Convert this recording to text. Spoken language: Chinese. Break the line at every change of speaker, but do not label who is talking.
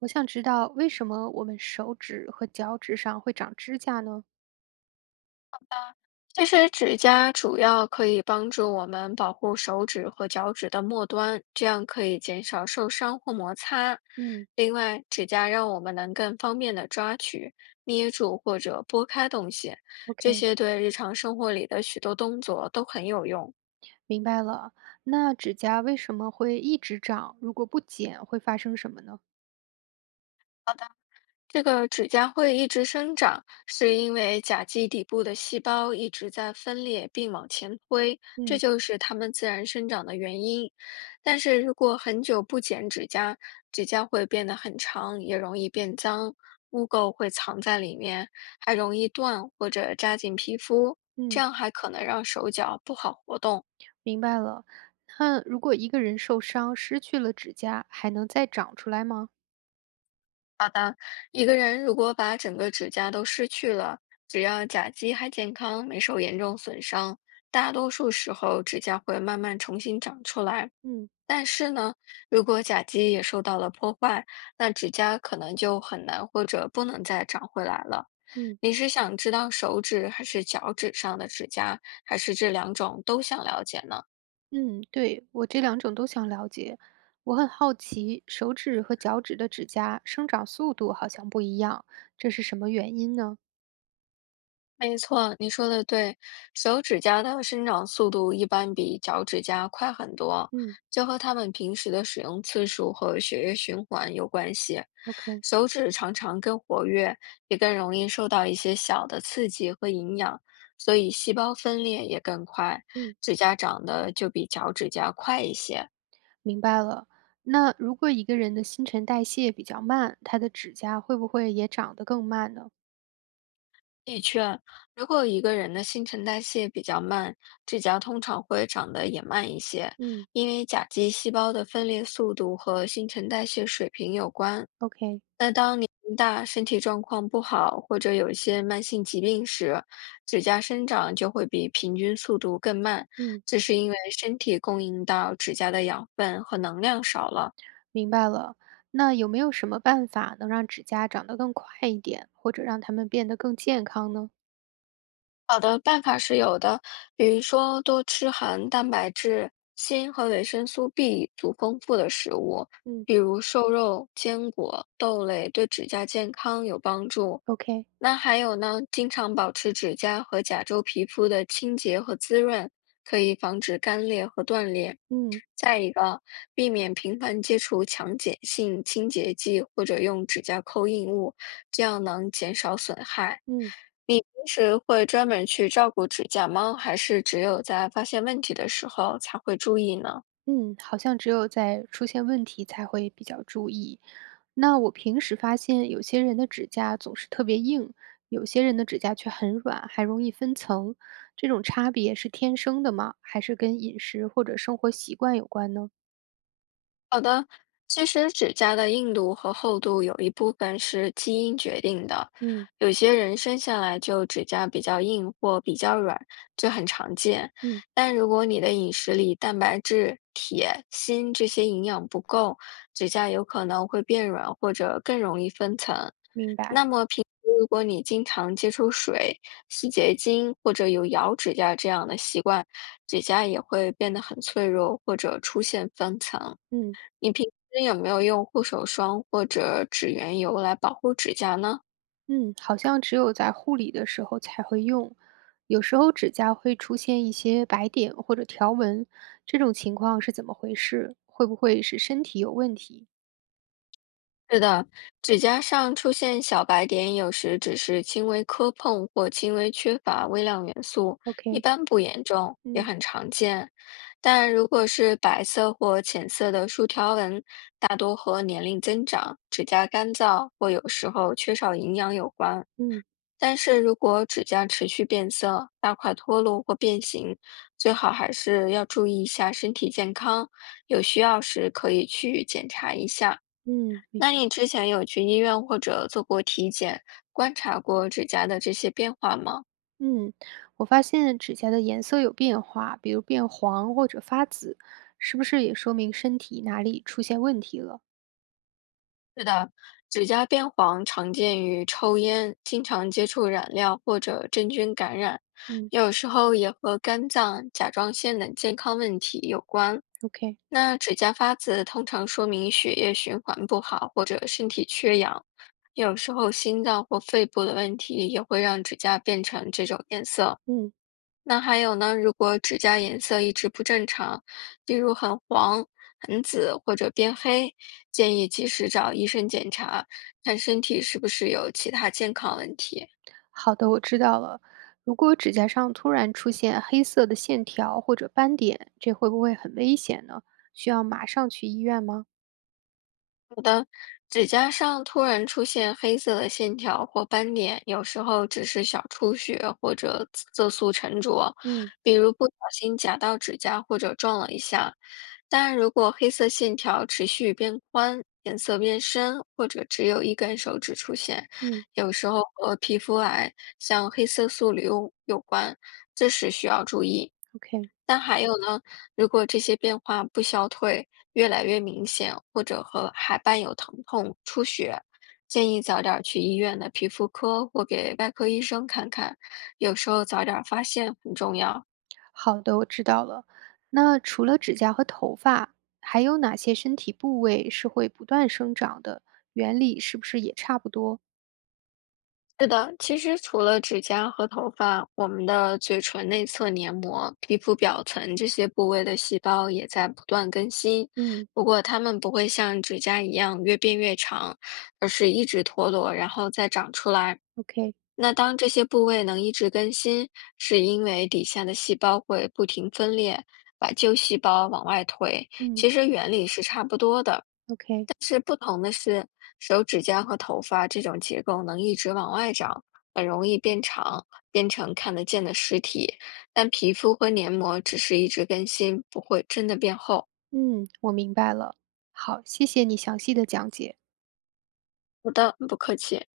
我想知道为什么我们手指和脚趾上会长指甲呢？
其实指甲主要可以帮助我们保护手指和脚趾的末端，这样可以减少受伤或摩擦。
嗯
另外，指甲让我们能更方便的抓取、捏住或者拨开东西，这
，OK，
些对日常生活里的许多动作都很有用。
明白了。那指甲为什么会一直长？如果不剪，会发生什么呢？
这个指甲会一直生长，是因为甲基底部的细胞一直在分裂并往前推，这
嗯
就是它们自然生长的原因。但是如果很久不剪指甲，指甲会变得很长，也容易变脏，污垢会藏在里面，还容易断或者扎进皮肤，这
嗯，
样还可能让手脚不好活动。
明白了。那如果一个人受伤，失去了指甲，还能再长出来吗？
一个人如果把整个指甲都失去了，只要甲基还健康，没受严重损伤，大多数时候指甲会慢慢重新长出来。
嗯
但是呢，如果甲基也受到了破坏，那指甲可能就很难或者不能再长回来了。
嗯
你是想知道手指还是脚趾上的指甲，还是这两种都想了解呢？
嗯，对，我这两种都想了解。我很好奇，手指和脚趾的指甲生长速度好像不一样，这是什么原因呢？
没错，你说的对，手指甲的生长速度一般比脚趾甲快很多，
嗯
这和他们平时的使用次数和血液循环有关系。
，OK，
手指常常更活跃，也更容易受到一些小的刺激和营养，所以细胞分裂也更快，
嗯。
指甲长得就比脚趾甲快一些。
明白了。那如果一个人的新陈代谢比较慢，他的指甲会不会也长得更慢呢？
的确，如果一个人的新陈代谢比较慢，指甲通常会长得也慢一些，
嗯
因为甲基细胞的分裂速度和新陈代谢水平有关。
，OK，
那当年龄大、身体状况不好或者有一些慢性疾病时，指甲生长就会比平均速度更慢，
嗯，
这是因为身体供应到指甲的养分和能量少了。
明白了。那有没有什么办法能让指甲长得更快一点，或者让它们变得更健康呢？
好的办法是有的，比如说多吃含蛋白质、锌和维生素 B 族丰富的食物，
嗯
比如瘦肉、坚果、豆类，对指甲健康有帮助。
，OK，
那还有呢，经常保持指甲和甲周皮肤的清洁和滋润，可以防止干裂和断裂。
嗯
再一个，避免频繁接触强碱性清洁剂或者用指甲抠硬物，这样能减少损害。
嗯。
你平时会专门去照顾指甲吗？还是只有在发现问题的时候才会注意呢？
嗯，好像只有在出现问题才会比较注意。那我平时发现有些人的指甲总是特别硬，有些人的指甲却很软，还容易分层。这种差别是天生的吗？还是跟饮食或者生活习惯有关呢？
好的，其实指甲的硬度和厚度有一部分是基因决定的，
嗯
有些人生下来就指甲比较硬或比较软，这很常见。
嗯，
但如果你的饮食里蛋白质、铁、锌这些营养不够，指甲有可能会变软或者更容易分层。
明白。
那么平时如果你经常接触水、洗洁精或者有咬指甲这样的习惯，指甲也会变得很脆弱或者出现分层。
嗯
你平时有没有用护手霜或者指缘油来保护指甲呢？
嗯，好像只有在护理的时候才会用。有时候指甲会出现一些白点或者条纹，这种情况是怎么回事？会不会是身体有问题
是的，指甲上出现小白点，有时只是轻微磕碰或轻微缺乏微量元素，一
？OK，
般不严重，也
嗯。
很常见。但如果是白色或浅色的竖条纹，大多和年龄增长、指甲干燥或有时候缺少营养有关。
嗯
但是如果指甲持续变色、大块脱落或变形，最好还是要注意一下身体健康，有需要时可以去检查一下。
嗯明
那你之前有去医院或者做过体检，观察过指甲的这些变化吗？
嗯，我发现指甲的颜色有变化，比如变黄或者发紫，是不是也说明身体哪里出现问题了？
是的，指甲变黄常见于抽烟、经常接触染料或者真菌感染，
嗯
有时候也和肝脏、甲状腺等健康问题有关。
，OK，
那指甲发紫通常说明血液循环不好或者身体缺氧，有时候心脏或肺部的问题也会让指甲变成这种颜色。
嗯，
那还有呢，如果指甲颜色一直不正常，比如很黄、很紫或者变黑，建议及时找医生检查，看身体是不是有其他健康问题。
好的，我知道了。如果指甲上突然出现黑色的线条或者斑点，这会不会很危险呢？需要马上去医院吗？
指甲上突然出现黑色的线条或斑点，有时候只是小出血或者紫色素沉着，
嗯
比如不小心夹到指甲或者撞了一下。但如果黑色线条持续变宽、颜色变深，或者只有一根手指出现，
嗯
有时候和皮肤癌、像黑色素瘤有关，这时需要注意。
，OK。
但还有呢，如果这些变化不消退，越来越明显，或者和还伴有疼痛、出血，建议早点儿去医院的皮肤科或给外科医生看看。有时候早点儿发现很重要。
好的，我知道了。那除了指甲和头发，还有哪些身体部位是会不断生长的？原理是不是也差不多？
是的，其实除了指甲和头发，我们的嘴唇内侧黏膜、皮肤表层这些部位的细胞也在不断更新，
嗯
不过它们不会像指甲一样越变越长，而是一直脱落，然后再长出来。
，OK，
那当这些部位能一直更新，是因为底下的细胞会不停分裂，把旧细胞往外推。
嗯
其实原理是差不多的，
，OK，
是不同的是，手指甲和头发这种结构能一直往外长，很容易变长，变成看得见的实体。但皮肤和黏膜只是一直更新，不会真的变厚。
嗯，我明白了。好，谢谢你详细的讲解。
好的，不客气。